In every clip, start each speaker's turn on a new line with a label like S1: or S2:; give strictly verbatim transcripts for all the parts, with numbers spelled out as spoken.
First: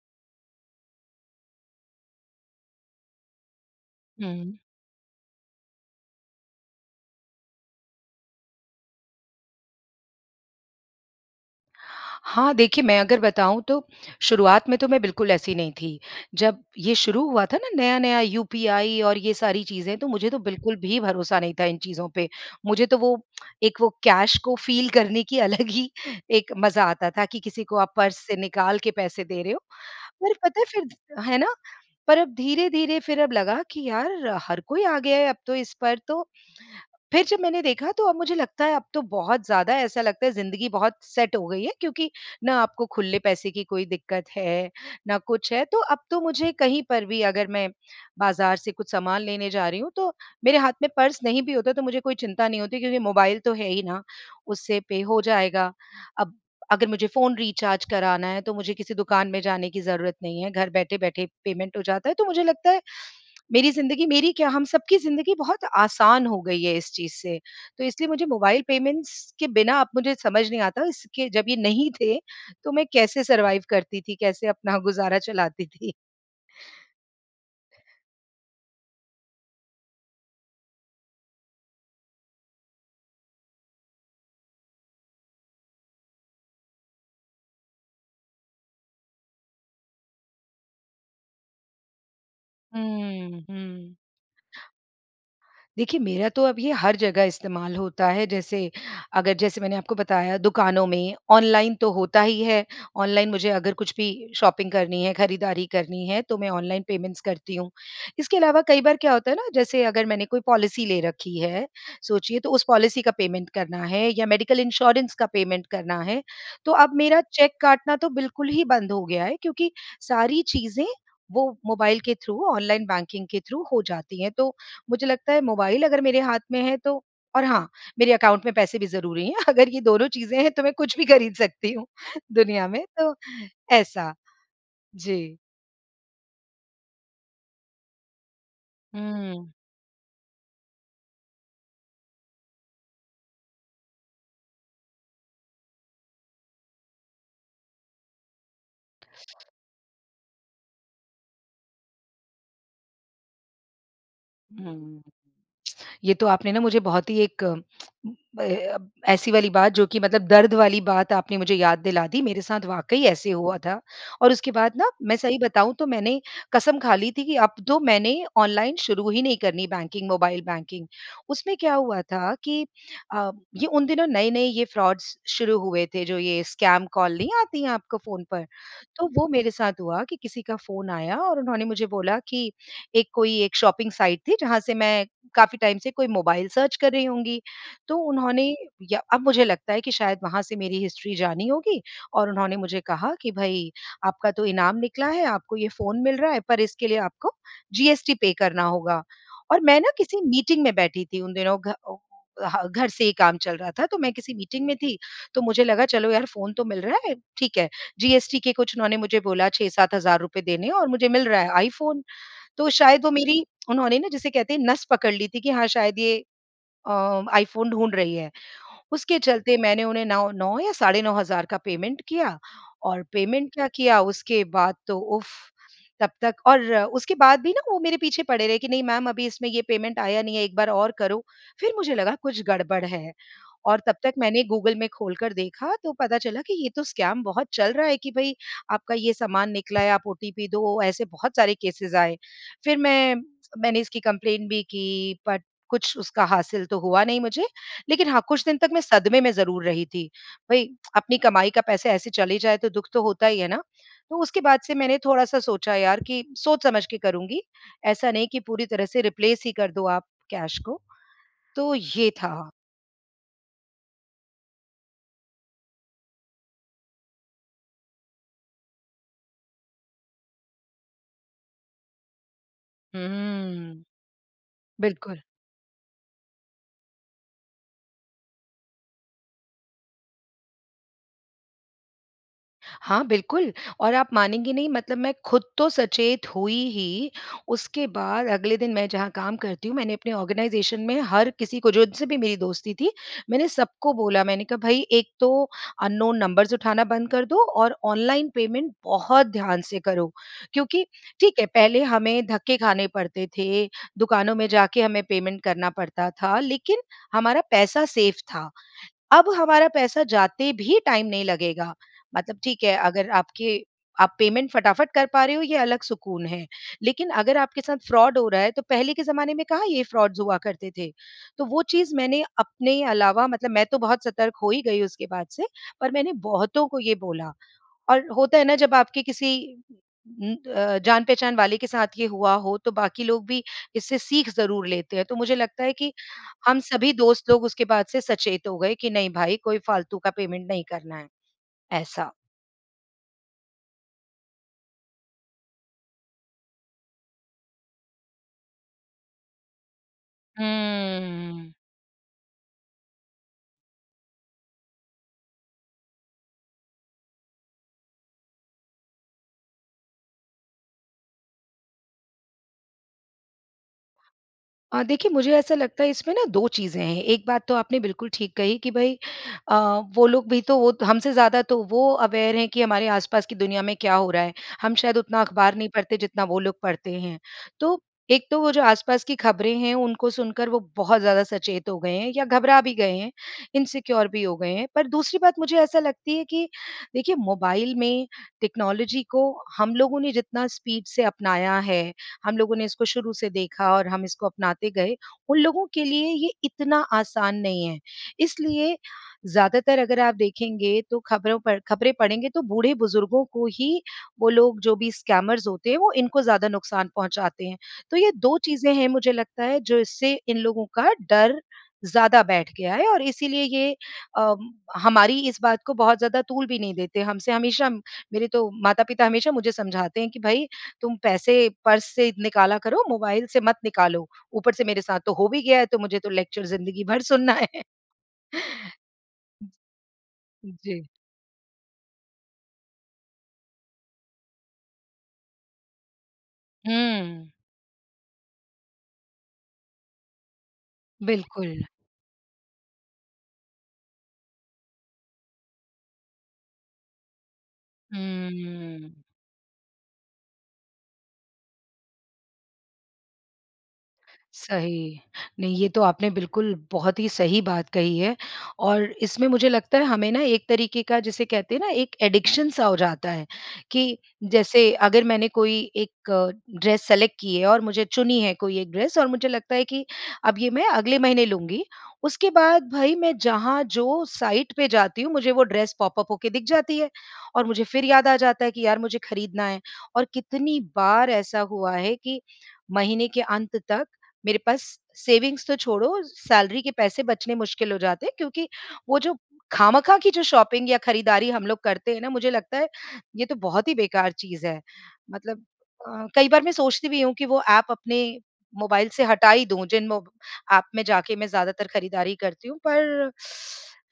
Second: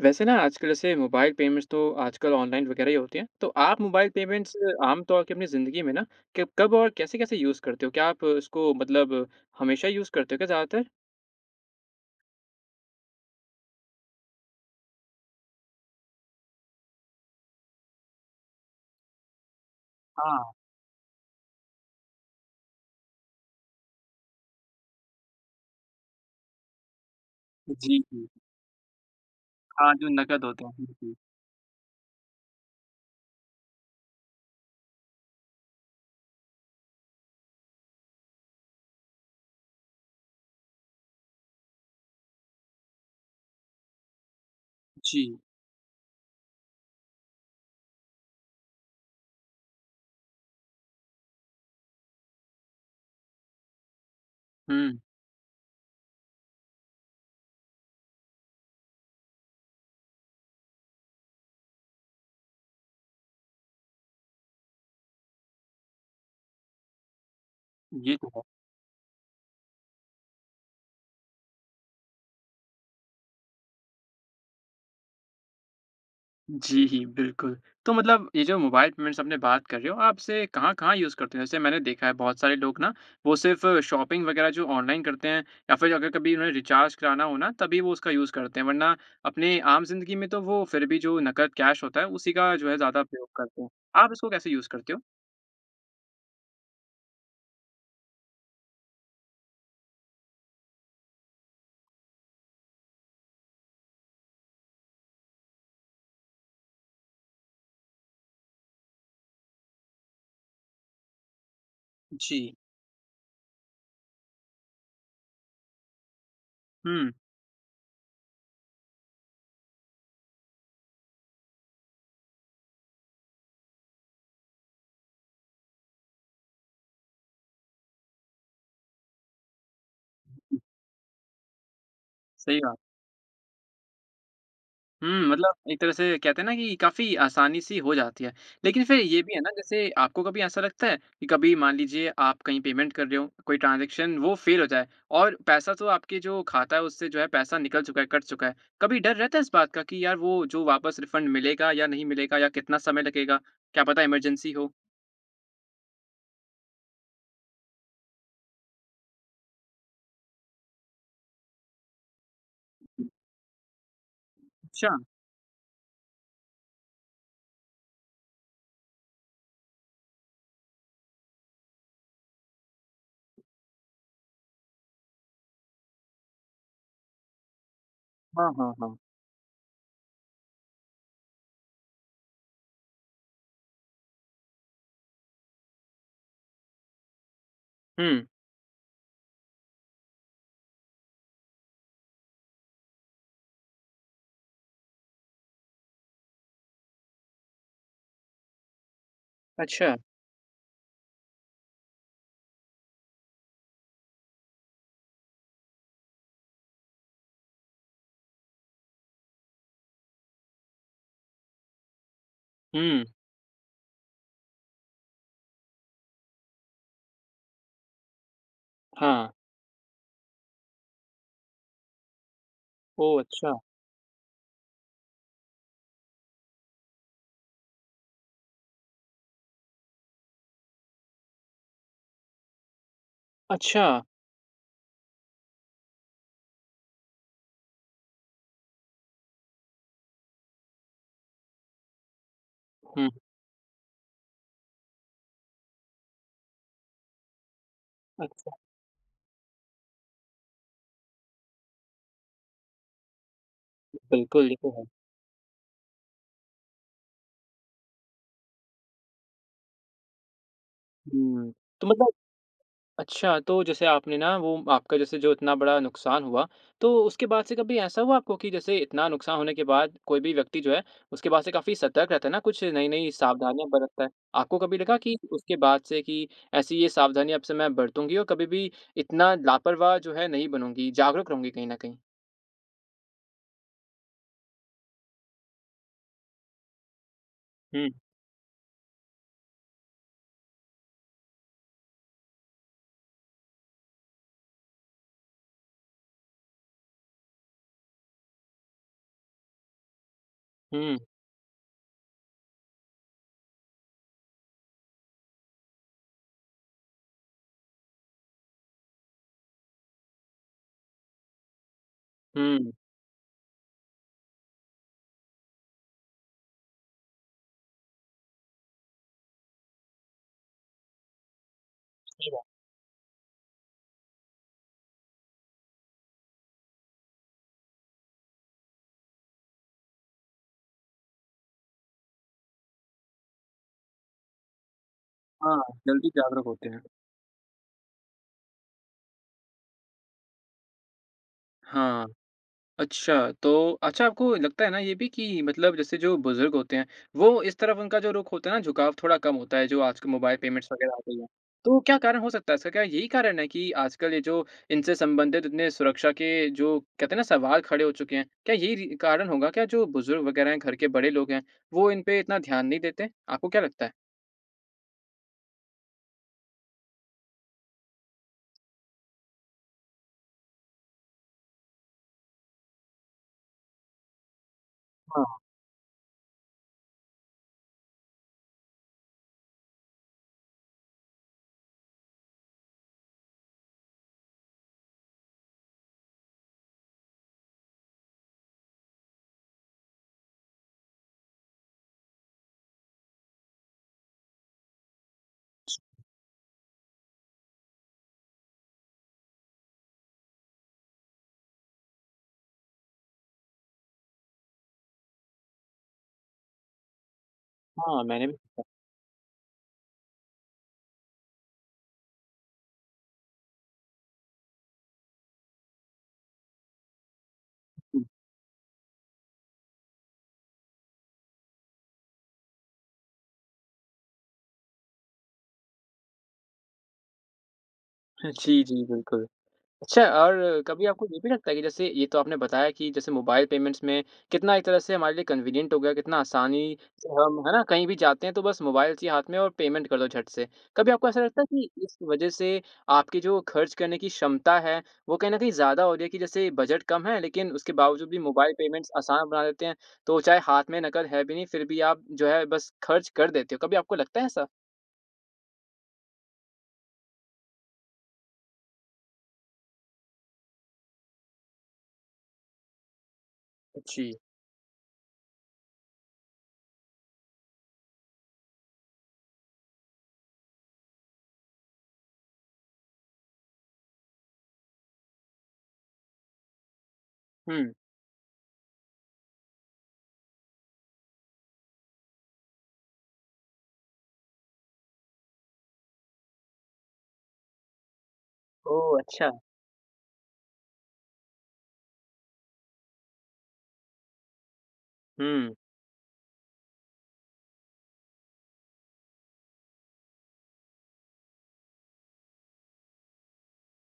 S1: वैसे ना, आजकल, जैसे मोबाइल पेमेंट्स तो आजकल ऑनलाइन वगैरह ही होती हैं, तो आप मोबाइल
S2: हुँ।
S1: पेमेंट्स आम तौर की अपनी ज़िंदगी में ना किब कब और कैसे-कैसे यूज़ करते हो? क्या आप इसको मतलब हमेशा यूज़ करते हो क्या ज़्यादातर?
S2: हाँ, देखिए, मैं अगर बनाऊँ, तो शुरुआत में तो मैं बिल्कुल ऐसी नहीं थी। जब ये शुरू हुआ था ना नया-नया, यूपीआई और ये सारी चीज़ें, तो मुझे तो
S1: हाँ।
S2: बिल्कुल भी भरोसा नहीं था इन चीज़ों पे। मुझे तो वो एक वो कैश को फ़ील करने की अलग ही एक मज़ा आता था कि किसी को आप
S1: जी,
S2: पर्स
S1: जी।
S2: से निकाल के पैसे दे रहे हो।
S1: हाँ, जो
S2: पर
S1: नकद
S2: पता
S1: होते
S2: है
S1: हैं। हुँ, हुँ।
S2: फिर है ना? पर अब धीरे-धीरे फिर अब लगा कि यार, हर कोई आ गया है अब तो इस पर। तो फिर जब मैंने देखा, तो अब मुझे लगता है, अब तो बहुत ज़्यादा ऐसा लगता है ज़िंदगी बहुत सेट हो गई है क्योंकि ना आपको खुले पैसे की कोई दिक्कत है, ना
S1: जी।
S2: कुछ है। तो अब तो मुझे कहीं पर भी, अगर मैं बाज़ार से कुछ सामान लेने जा रही हूँ, तो मेरे हाथ में पर्स नहीं भी होता है, तो मुझे कोई चिंता नहीं होती क्योंकि मोबाइल तो है ही ना। उससे पे
S1: हुँ।
S2: हो जाएगा। अब अगर मुझे फ़ोन रिचार्ज कराना है, तो मुझे किसी दुकान में जाने की ज़रूरत नहीं है, घर बैठे बैठे पेमेंट हो जाता है। तो मुझे लगता है, मेरी ज़िंदगी मेरी क्या, हम सबकी ज़िंदगी बहुत आसान हो गई है, इस चीज़ से। तो इसलिए
S1: ये
S2: मुझे
S1: तो है।
S2: मोबाइल पेमेंट्स के बिना अब मुझे समझ नहीं आता, इसके जब ये नहीं थे, तो मैं कैसे सर्वाइव करती थी, कैसे अपना गुज़ारा चलाती थी?,
S1: जी, बिल्कुल। तो मतलब ये जो मोबाइल पेमेंट्स आपने बात कर रहे हो, आप इसे कहाँ-कहाँ यूज़ करते हैं? जैसे मैंने देखा है, बहुत सारे लोग ना, वो सिर्फ़ शॉपिंग वगैरह जो ऑनलाइन करते हैं या फिर अगर कभी उन्होंने रीचार्ज कराना हो ना, तभी वो उसका यूज़ करते हैं, वरना अपनी आम ज़िंदगी में तो वो फिर भी जो नकद कैश होता है, उसी का जो है, ज़्यादा उपयोग
S2: हुँ,
S1: करते हैं।
S2: हुँ।
S1: आप इसको कैसे यूज़ करते हो?
S2: देखिए, मेरा तो अब ये हर जगह इस्तेमाल होता है। जैसे अगर जैसे मैंने आपको बताया, दुकानों में ऑनलाइन तो होता ही है। ऑनलाइन मुझे अगर कुछ भी शॉपिंग करनी है, खरीदारी करनी है, तो मैं ऑनलाइन पेमेंट्स करती हुँ। इसके अलावा कई बार क्या होता है ना, जैसे अगर मैंने कोई पॉलिसी ले रखी है, सोचिए, तो
S1: जी।
S2: उस पॉलिसी का पेमेंट करना है या मेडिकल इंश्योरेंस का पेमेंट करना है। तो अब
S1: हुँ।
S2: मेरा चेक काटना तो बिल्कुल ही बंद हो गया है क्योंकि सारी चीज़ें वो मोबाइल के थ्रू, ऑनलाइन बैंकिंग के थ्रू हो जाती हैं। तो मुझे लगता है, मोबाइल अगर मेरे हाथ में है तो और हाँ, मेरे अकाउंट में पैसे भी ज़रूरी हैं। अगर ये दोनों चीज़ें हैं, तो मैं कुछ भी खरीद सकती हूँ,
S1: सही
S2: दुनिया
S1: बात।
S2: में, तो ऐसा।
S1: हुँ,
S2: जी।
S1: मतलब एक तरह से कहते हैं ना कि काफ़ी आसानी-सी हो जाती है। लेकिन फिर ये भी है ना,
S2: हुँ।
S1: जैसे, आपको कभी ऐसा लगता है कि कभी मान लीजिए, आप कहीं पेमेंट कर रहे हों, कोई ट्रांज़ैक्शन, वो फ़ेल हो जाए और पैसा तो आपके जो खाता है, उससे जो है, पैसा निकल चुका है, कट चुका है। कभी डर रहता है, इस बात का कि यार, वो जो वापस रीफ़ंड मिलेगा या नहीं मिलेगा या कितना समय लगेगा, क्या पता इमरजेंसी हो?
S2: हुँ। ये तो आपने ना मुझे बहुत ही एक ए, अ, ऐसी वाली बात, जो कि मतलब दर्द वाली बात आपने मुझे याद दिला दी। मेरे साथ वाक़ई ऐसे हुआ था और उसके बाद ना,
S1: अच्छा।
S2: मैं सही बताऊँ, तो मैंने कसम खा ली थी कि अब तो मैंने ऑनलाइन शुरू ही नहीं करनी बैंकिंग, मोबाइल बैंकिंग। उसमें क्या हुआ था कि अ, ये उन दिनों नए-नए ये फ़्रॉड्स शुरू हुए थे, जो ये स्कैम कॉल नहीं आती हैं आपको फ़ोन पर?
S1: हाँ, हाँ, हाँ।
S2: तो वो मेरे साथ हुआ कि किसी का फ़ोन आया और उन्होंने मुझे बोला कि एक कोई एक शॉपिंग साईट थी, जहाँ से मैं काफ़ी टाइम से कोई मोबाइल सर्च कर रही होंगी। तो
S1: हुँ।
S2: उन्होंने या अब मुझे लगता है कि शायद वहाँ से मेरी हिस्ट्री जानी होगी और उन्होंने मुझे कहा कि, "भई, आपका तो इनाम निकला है, आपको ये फ़ोन मिल रहा है, पर इसके लिए आपको जीएसटी पे करना होगा और मैं ना
S1: अच्छा।
S2: किसी मीटिंग में बैठी थी उन दिनों, घ अ अ, ह घर से ही काम चल रहा था। तो मैं किसी मीटिंग में थी। तो मुझे लगा चलो यार, फ़ोन तो मिल रहा है, ठीक है। जीएसटी के कुछ उन्होंने मुझे बोला, छह सात हज़ार रुपए देने है और मुझे मिल रहा है iPhone। तो
S1: हुँ।
S2: शायद वो मेरी, उन्होंने ना, जिसे कहते हैं, नस पकड़ ली थी कि हाँ, शायद ये अ, iPhone ढूँढ रही है। उसके
S1: हाँ।
S2: चलते मैंने उन्हें नाओ नौ या साढ़े नौ हज़ार का पेमेंट किया और
S1: ओह!
S2: पेमेंट
S1: अच्छा।
S2: क्या किया, उसके बाद तो उफ़! तब तक और उसके बाद भी ना, वो मेरे पीछे पड़े रहे कि, "नहीं मैम, अभी इसमें ये पेमेंट आया नहीं है, एक बार और करो। फिर मुझे लगा, कुछ गड़बड़ है और तब
S1: अच्छा।
S2: तक मैंने गूगल में खोलकर देखा, तो पता चला कि ये तो स्कैम बहुत चल रहा है कि भई, आपका ये सामान निकला है, आप ओटीपी दो। ऐसे बहुत सारे केसेस आए। फिर
S1: हुँ।
S2: मैं मैंने इसकी कम्प्लेंट भी की, बट कुछ उसका हासिल तो हुआ नहीं मुझे। लेकिन हाँ, कुछ
S1: अच्छा।
S2: दिन तक मैं सदमे में ज़रूर रही थी। भई, अपनी कमाई का पैसे ऐसे चले जाए, तो दुख तो होता ही है ना। तो उसके
S1: बिल्कुल, ये
S2: बाद
S1: तो
S2: से
S1: है।
S2: मैंने थोड़ा-सा सोचा यार कि सोच समझ के करूँगी। ऐसा नहीं कि पूरी तरह से रिप्लेस ही कर दो आप कैश को।
S1: हुँ।
S2: तो
S1: तो मतलब
S2: ये था।
S1: अच्छा, तो जैसे आपने ना, वो आपका, जैसे जो इतना बड़ा नुकसान हुआ, तो उसके बाद से कभी ऐसा हुआ आपको कि जैसे इतना नुकसान होने के बाद कोई भी व्यक्ति जो है, उसके बाद से काफ़ी सतर्क रहता है ना, कुछ
S2: हुँ,
S1: नई-नई सावधानियाँ
S2: हुँ।
S1: बरतता है। आपको कभी लगा कि
S2: बिल्कुल।
S1: उसके बाद से कि ऐसी ये सावधानियाँ अब से मैं बरतूँगी और कभी भी इतना लापरवाह जो है, नहीं बनूँगी, जागरूक रहूँगी कहीं न कहीं।?
S2: हाँ, बिल्कुल और आप मानेंगे नहीं, मतलब मैं खुद तो सचेत हुई ही, उसके
S1: हुँ।
S2: बाद अगले दिन मैं जहाँ काम करती हूँ, मैंने अपने ऑर्गेनाइज़ेशन में हर किसी को जो जिससे भी मेरी दोस्ती थी, मैंने सबको बोला। मैंने कहा भई, एक तो अननोन नंबर्स उठाना बंद कर दो और ऑनलाइन पेमेंट बहुत ध्यान से करो। क्योंकि
S1: हुँ।
S2: ठीक है, पहले हमें धक्के खाने पड़ते थे, दुकानों में जाके हमें पेमेंट करना पड़ता था, लेकिन हमारा पैसा सेफ़ था। अब हमारा पैसा जाते भी टाइम नहीं लगेगा। मतलब ठीक
S1: हुँ।
S2: है, अगर आपके आप पेमेंट फटाफट कर पा रहे हो, ये अलग सुकून है। लेकिन अगर आपके साथ फ्रॉड हो रहा है, तो पहले के ज़माने में कहाँ ये फ्रॉड्स हुआ करते थे। तो वो चीज़ मैंने
S1: सही बात।
S2: अपने अलावा, मतलब मैं तो बहुत सतर्क हो ही गई उसके बाद से, पर मैंने बहुतों को ये बोला, और होता है ना, जब आपके किसी उम, अ, जान-पहचान वाले के साथ ये हुआ हो, तो बाकी लोग भी इससे सीख ज़रूर लेते हैं। तो मुझे
S1: हाँ,
S2: लगता है कि
S1: जल्दी जागरूक
S2: हम
S1: होते हैं।
S2: सभी दोस्त लोग उसके बाद से सचेत हो गए कि नहीं भाई, कोई फ़ालतू का पेमेंट नहीं करना है,
S1: हाँ।
S2: ऐसा।
S1: अच्छा, तो अच्छा आपको लगता है ना, ये भी कि मतलब जैसे जो बुज़ुर्ग होते हैं, वो इस तरफ़ उनका जो रुख होता है ना, झुकाव थोड़ा कम होता है, जो आजकल मोबाइल पेमेंट्स वगैरह आ गई हैं।
S2: हुँ।
S1: तो क्या कारण हो सकता है? इसका क्या यही कारण है कि आजकल ये जो इनसे संबंधित इतने सुरक्षा के जो कहते हैं ना, सवाल खड़े हो चुके हैं। क्या यही रि कारण होगा क्या, जो बुज़ुर्ग वगैरह हैं, घर के बड़े लोग हैं, वो इन पे इतना ध्यान नहीं देते? आपको क्या लगता है?
S2: अ, देखिए, मुझे ऐसा लगता है, इसमें ना दो चीज़ें हैं। एक बात तो आपने बिल्कुल ठीक कही कि भई अ, वो लोग भी तो वो त हमसे ज़्यादा तो वो अवेयर हैं कि हमारे आसपास की दुनिया में क्या हो रहा है। हम शायद उतना
S1: हाँ।
S2: अखबार नहीं पढ़ते, जितना वो लोग पढ़ते हैं। तो एक तो वो जो आसपास की खबरें हैं, उनको सुनकर वो बहुत ज़्यादा सचेत हो गए हैं या घबरा भी गए हैं, इनसिक्योर भी हो गए हैं। पर दूसरी बात मुझे ऐसा लगती है कि देखिए, मोबाइल में टेक्नोलॉजी को हम लोगों ने जितना स्पीड से अपनाया है, हम लोगों ने इसको शुरू से देखा और हम इसको अपनाते गए, उन लोगों के लिए ये इतना आसान नहीं है। इसलिए ज़्यादातर अगर आप देखेंगे, तो खबरों पर खबरें पढ़ेंगे, तो बूढ़-बुज़ुर्गों को ही वो लोग, जो भी स्कैमर्स होते हैं, वो इनको ज़्यादा नुकसान पहुँचाते हैं। तो
S1: हाँ,
S2: ये
S1: मैंने भी
S2: दो
S1: [unintelligible]
S2: चीज़ें हैं, मुझे लगता है, जिससे इन लोगों का डर ज़्यादा बैठ गया है और इसीलिए ये अम, हमारी इस बात को बहुत ज़्यादा तूल भी नहीं देते। हमसे हमेशा
S1: हुँ।
S2: मेरे तो माता-पिता हमेशा मुझे समझाते हैं कि, "भई, तुम पैसे पर्स से निकाला करो, मोबाइल से मत निकालो।" ऊपर से मेरे साथ तो हो भी गया है, तो मुझे तो लेक्चर ज़िंदगी भर सुनना है।
S1: जी, जी, बिल्कुल। अच्छा और
S2: जी।
S1: कभी आपको ये भी लगता है कि जैसे ये तो आपने बताया कि जैसे मोबाइल पेमेंट्स में कितना एक तरह से हमारे लिए कन्वीनियंट हो गया, कितना आसानी से
S2: हुँ।
S1: हम, है ना? कहीं भी जाते हैं, तो बस मोबाइल चाहिए हाथ में और पेमेंट कर दो झट से। कभी आपको ऐसा लगता है
S2: बिल्कुल।
S1: कि इस वजह से आपकी जो खर्च करने की क्षमता है, वो कहीं न कहीं ज़्यादा हो रही है कि जैसे बजट कम है, लेकिन उसके बावजूद भी मोबाइल पेमेंट्स
S2: हुँ।
S1: आसान बना देते हैं, तो चाहे हाथ में नकद है भी नहीं, फिर भी आप जो है, बस खर्च कर देते हो, कभी आपको लगता है ऐसा?
S2: सही। नहीं, ये तो आपने बिल्कुल बहुत ही सही बात कही है और इसमें मुझे लगता है, हमें ना एक तरीके का, जिसे कहते हैं ना एक एडिक्शन सा हो जाता है
S1: अ,
S2: कि
S1: जी।
S2: जैसे अगर मैंने कोई एक ड्रेस सेलेक्ट की है और मुझे चुनी है कोई एक ड्रेस और मुझे लगता है कि अब ये मैं अगले महीने लूँगी। उसके बाद, भई, मैं जहाँ जो साईट पे जाती हूँ, मुझे वो ड्रेस पॉप अप होके दिख जाती है और मुझे
S1: हुँ।
S2: फिर याद आ जाता है कि यार, मुझे खरीदना है। और कितनी बार ऐसा हुआ है कि महीने के अंत तक मेरे पास सेविंग्स तो छोड़ो, सैलरी के पैसे बचने मुश्किल हो जाते हैं क्योंकि
S1: ओह!
S2: वो जो
S1: अच्छा।
S2: खामखा की जो शॉपिंग या खरीदारी हम लोग करते हैं ना, मुझे लगता है, ये तो बहुत ही बेकार चीज़ है। मतलब
S1: हुँ।
S2: अ, कई बार मैं सोचती भी हूँ कि वो ऐप अपने मोबाइल से हटा ही दूँ, जिन वो ऐप में जाके मैं ज़्यादातर खरीदारी करती हूँ, पर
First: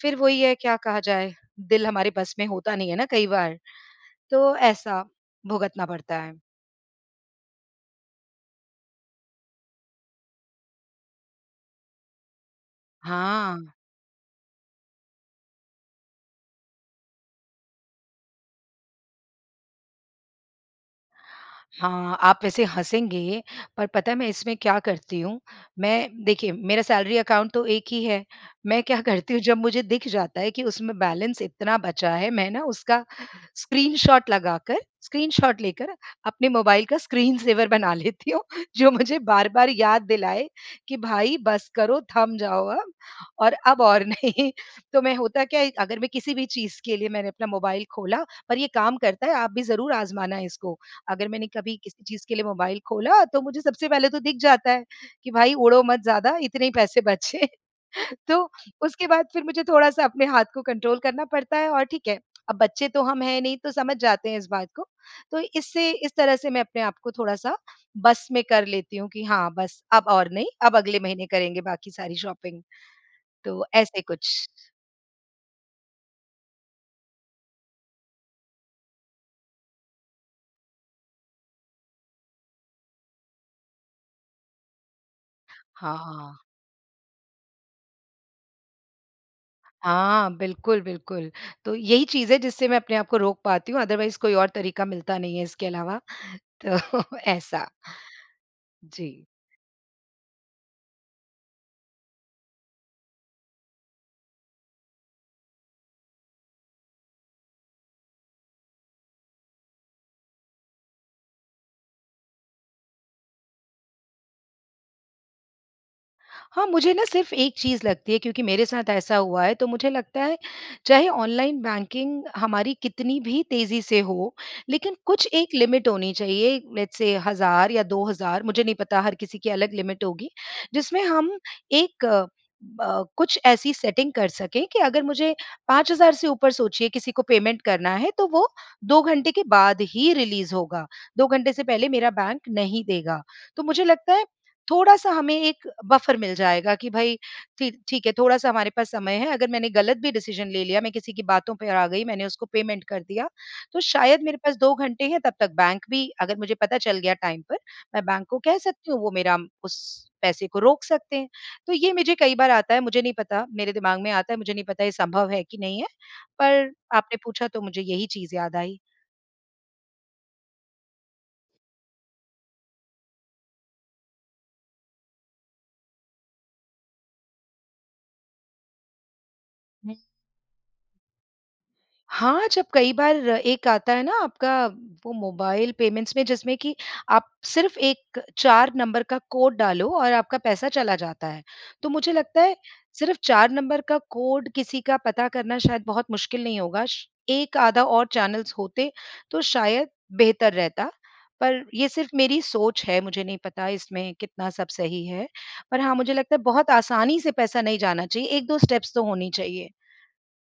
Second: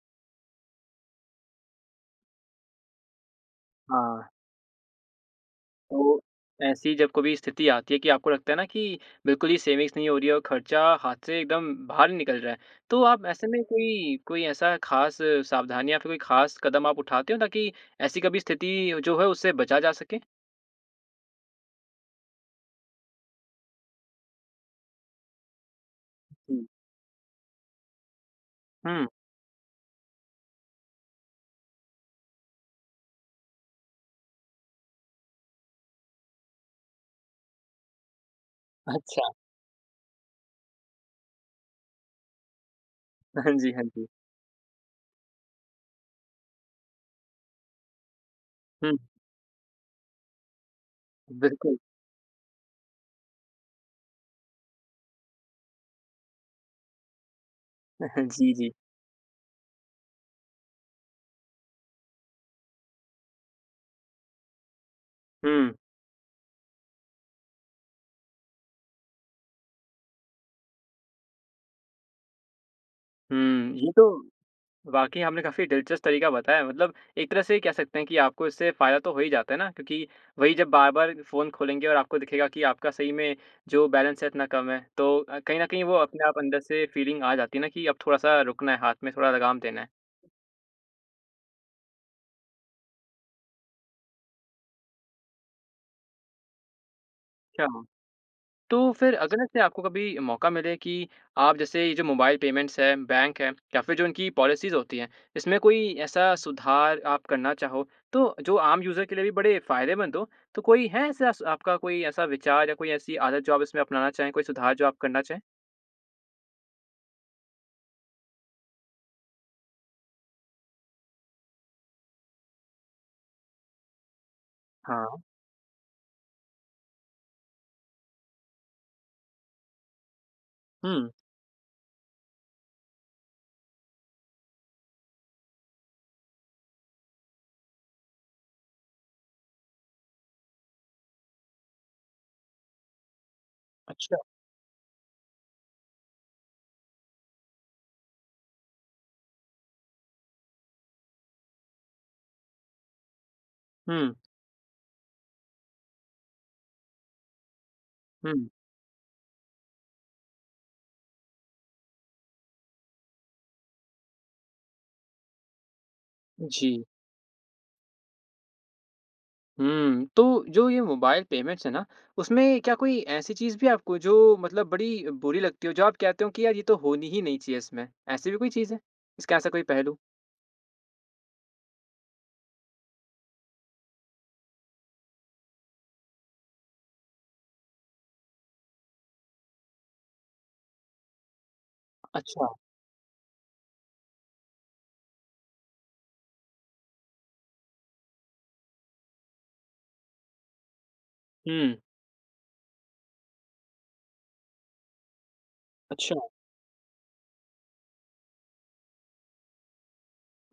S2: फिर वो ही है, क्या कहा जाए? दिल हमारे बस में होता नहीं है ना कई बार।
S1: हाँ।
S2: तो ऐसा भुगतना पड़ता
S1: तो
S2: है।
S1: ऐसी जब कभी स्थिति आती है कि आपको लगता है ना कि बिल्कुल ही सेविंग्स नहीं हो रही है और खर्चा हाथ से एकदम बाहर ही निकल रहा है, तो आप ऐसे में
S2: हाँ।
S1: कोई कोई ऐसा खास सावधानियाँ कभी खास कदम आप उठाते हो, ताकि ऐसी कभी स्थिति जो है, उससे बचा जा सके?
S2: हाँ, आप वैसे हँसेंगे पर पता है मैं इसमें क्या करती हूँ? मैं देखिए
S1: हुँ।
S2: मेरा सैलरी अकाउंट तो एक ही है। मैं क्या
S1: हुँ।
S2: करती हूँ, जब मुझे दिख जाता है कि उसमें बैलेंस इतना बचा है, मैं ना उसका स्क्रीनशॉट लगाकर स्क्रीनशॉट लेकर अपने मोबाइल का स्क्रीन सेवर बना लेती हूँ, जो मुझे
S1: अच्छा।
S2: बार-बार याद दिलाए कि भाई बस करो, थम जाओ अब
S1: हाँ
S2: और
S1: जी,
S2: अब
S1: हाँ
S2: और
S1: जी।
S2: नहीं। तो मैं होता क्या है, अगर मैं किसी भी चीज़ के लिए मैंने अपना मोबाइल खोला और ये काम
S1: हुँ।
S2: करता है आप भी ज़रूर आज़माना इसको। अगर मैंने
S1: बिल्कुल।
S2: कभी किसी चीज़ के लिए मोबाइल खोला तो मुझे सबसे पहले तो दिख जाता है कि भाई उड़ो मत ज़्यादा, इतने ही पैसे बचे। तो
S1: जी, जी।
S2: उसके बाद फिर मुझे थोड़ा-सा अपने हाथ को कंट्रोल करना पड़ता है और ठीक है। अब बच्चे तो हम हैं नहीं तो समझ जाते हैं इस बात को। तो
S1: हुँ।
S2: इससे इस तरह से मैं अपने आप को थोड़ा-सा बस में कर लेती हूँ। कि हाँ, बस अब और नहीं। अब अगले महीने करेंगे बाकी सारी शॉपिंग। तो
S1: हुँ। ये
S2: ऐसे
S1: तो
S2: कुछ।
S1: वाक़ई आपने काफ़ी दिलचस्प तरीका बताया। मतलब एक तरह से कह सकते हैं कि आपको इससे फ़ायदा तो हो ही जाता है ना। क्योंकि वही जब बार-बार फ़ोन खोलेंगे और आपको दिखेगा कि आपका सही में जो बैलेंस है इतना कम है तो अ, कहीं न कहीं वो अपने आप
S2: हाँ।
S1: अंदर से एक फ़ीलिंग आ जाती है ना कि अब थोड़ा-सा रुकना है, हाथ में थोड़ा लगाम देना है।
S2: हाँ। बिल्कुल, बिल्कुल। तो यही चीज़ है जिससे मैं अपने आप को रोक पाती हूँ। अदरवाइज़ कोई और तरीका मिलता नहीं है इसके अलावा। तो
S1: अच्छा।
S2: ऐसा।
S1: तो फ़िर
S2: जी।
S1: अगर ऐसे आपको कभी मौका मिले कि आप जैसे ये जो मोबाइल पेमेंट्स है, बैंक है या फिर जो उनकी पॉलिसीज़ होती है, इसमें कोई ऐसा सुधार आप करना चाहो, तो जो आम यूज़र के लिए बड़े फ़ायदेमंद हो? तो कोई है ऐसे स आपका कोई ऐसा विचार या कोई ऐसी आदत जो आप इसमें अपनाना चाहे? कोई सुधार जो आप करना चाहे?
S2: हाँ, मुझे ना सिर्फ़ एक चीज़ लगती है क्योंकि मेरे साथ ऐसा हुआ है। तो मुझे लगता है, चाहे ऑनलाइन बैंकिंग हमारी कितनी भी तेज़ी से हो, लेकिन
S1: हाँ।
S2: कुछ एक लिमिट होनी चाहिए। लेट्स सेय, हज़ार या दो हज़ार मुझे नहीं पता हर किसी की अलग लिमिट होगी। जिसमें
S1: हुँ।
S2: हम एक अ, कुछ ऐसी सेटिंग कर सकें कि अगर मुझे पाँच हज़ार से ऊपर सोचिए किसी को पेमेंट करना है, तो वो दो घंटे के बाद ही रिलीज़ होगा। दो घंटे से पहले मेरा बैंक नहीं देगा। तो मुझे लगता
S1: अच्छा।
S2: है, थोड़ा-सा हमें एक बफर मिल जाएगा कि भई ठी ठीक है, थोड़ा-सा हमारे पास समय है। अगर मैंने गलत भी डिसिज़न ले लिया, मैं किसी की बातों पे आ गई, मैंने उसको पेमेंट कर दिया, तो
S1: हुँ।
S2: शायद मेरे पास दो घंटे हैं। तब तक बैंक भी अगर मुझे पता चल गया टाइम पर, मैं बैंक को
S1: हुँ।
S2: कह सकती हूँ वो मेरा उस पैसे को रोक सकते हैं। तो ये मुझे कई बार आता है, मुझे नहीं पता मेरे दिमाग में आता है मुझे नहीं पता ये संभव है कि नहीं है। पर
S1: जी।
S2: आपने पूछा तो मुझे यही चीज़ याद आई।
S1: हुँ। तो जो ये मोबाइल पेमेंट्स है ना उसमें क्या कोई ऐसी चीज़ भी आपको जो मतलब बड़ी बुरी लगती हो, जो आप कहते हो कि यार ये तो होनी ही नहीं चाहिए इसमें। ऐसी भी कोई चीज़ है? इसका ऐसा कोई
S2: हुँ।
S1: पहलू?
S2: हाँ, जब कई बार एक आता है ना आपका वो मोबाइल पेमेंट्स में जिसमें कि आप सिर्फ़ एक चार नंबर का कोड डालो और आपका पैसा चला जाता है। तो मुझे लगता
S1: अच्छा।
S2: है सिर्फ़ चार नंबर का कोड किसी का पता करना शायद बहुत मुश्किल नहीं होगा श एक आधा और चैनल्स होते तो शायद बेहतर रहता। पर
S1: हुँ।
S2: ये सिर्फ़ मेरी सोच है, मुझे नहीं पता इसमें कितना सब सही है। पर हाँ, मुझे
S1: अच्छा।
S2: लगता है बहुत आसानी से पैसा नहीं जाना चाहिए। एक दो स्टेप्स तो होनी चाहिए।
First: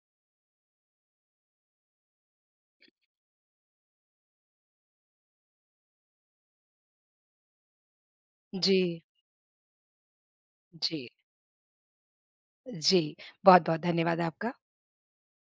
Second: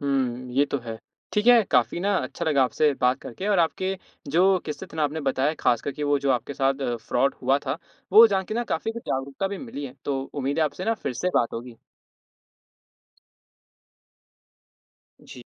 S1: हुँ, ये तो है। ठीक है, काफ़ी ना अच्छा लगा आपसे बात करके। और आपके जो किस्से थे ना आपने बताया ख़ासकर कि वो जो आपके साथ फ्रॉड हुआ था, वो जान के ना काफ़ी कुछ
S2: जी।
S1: जागरूकता भी मिली है। तो उम्मीद है आपसे ना
S2: जी।
S1: फ़िर से बात होगी।
S2: जी। बहुत-बहुत धन्यवाद आपका।
S1: जी।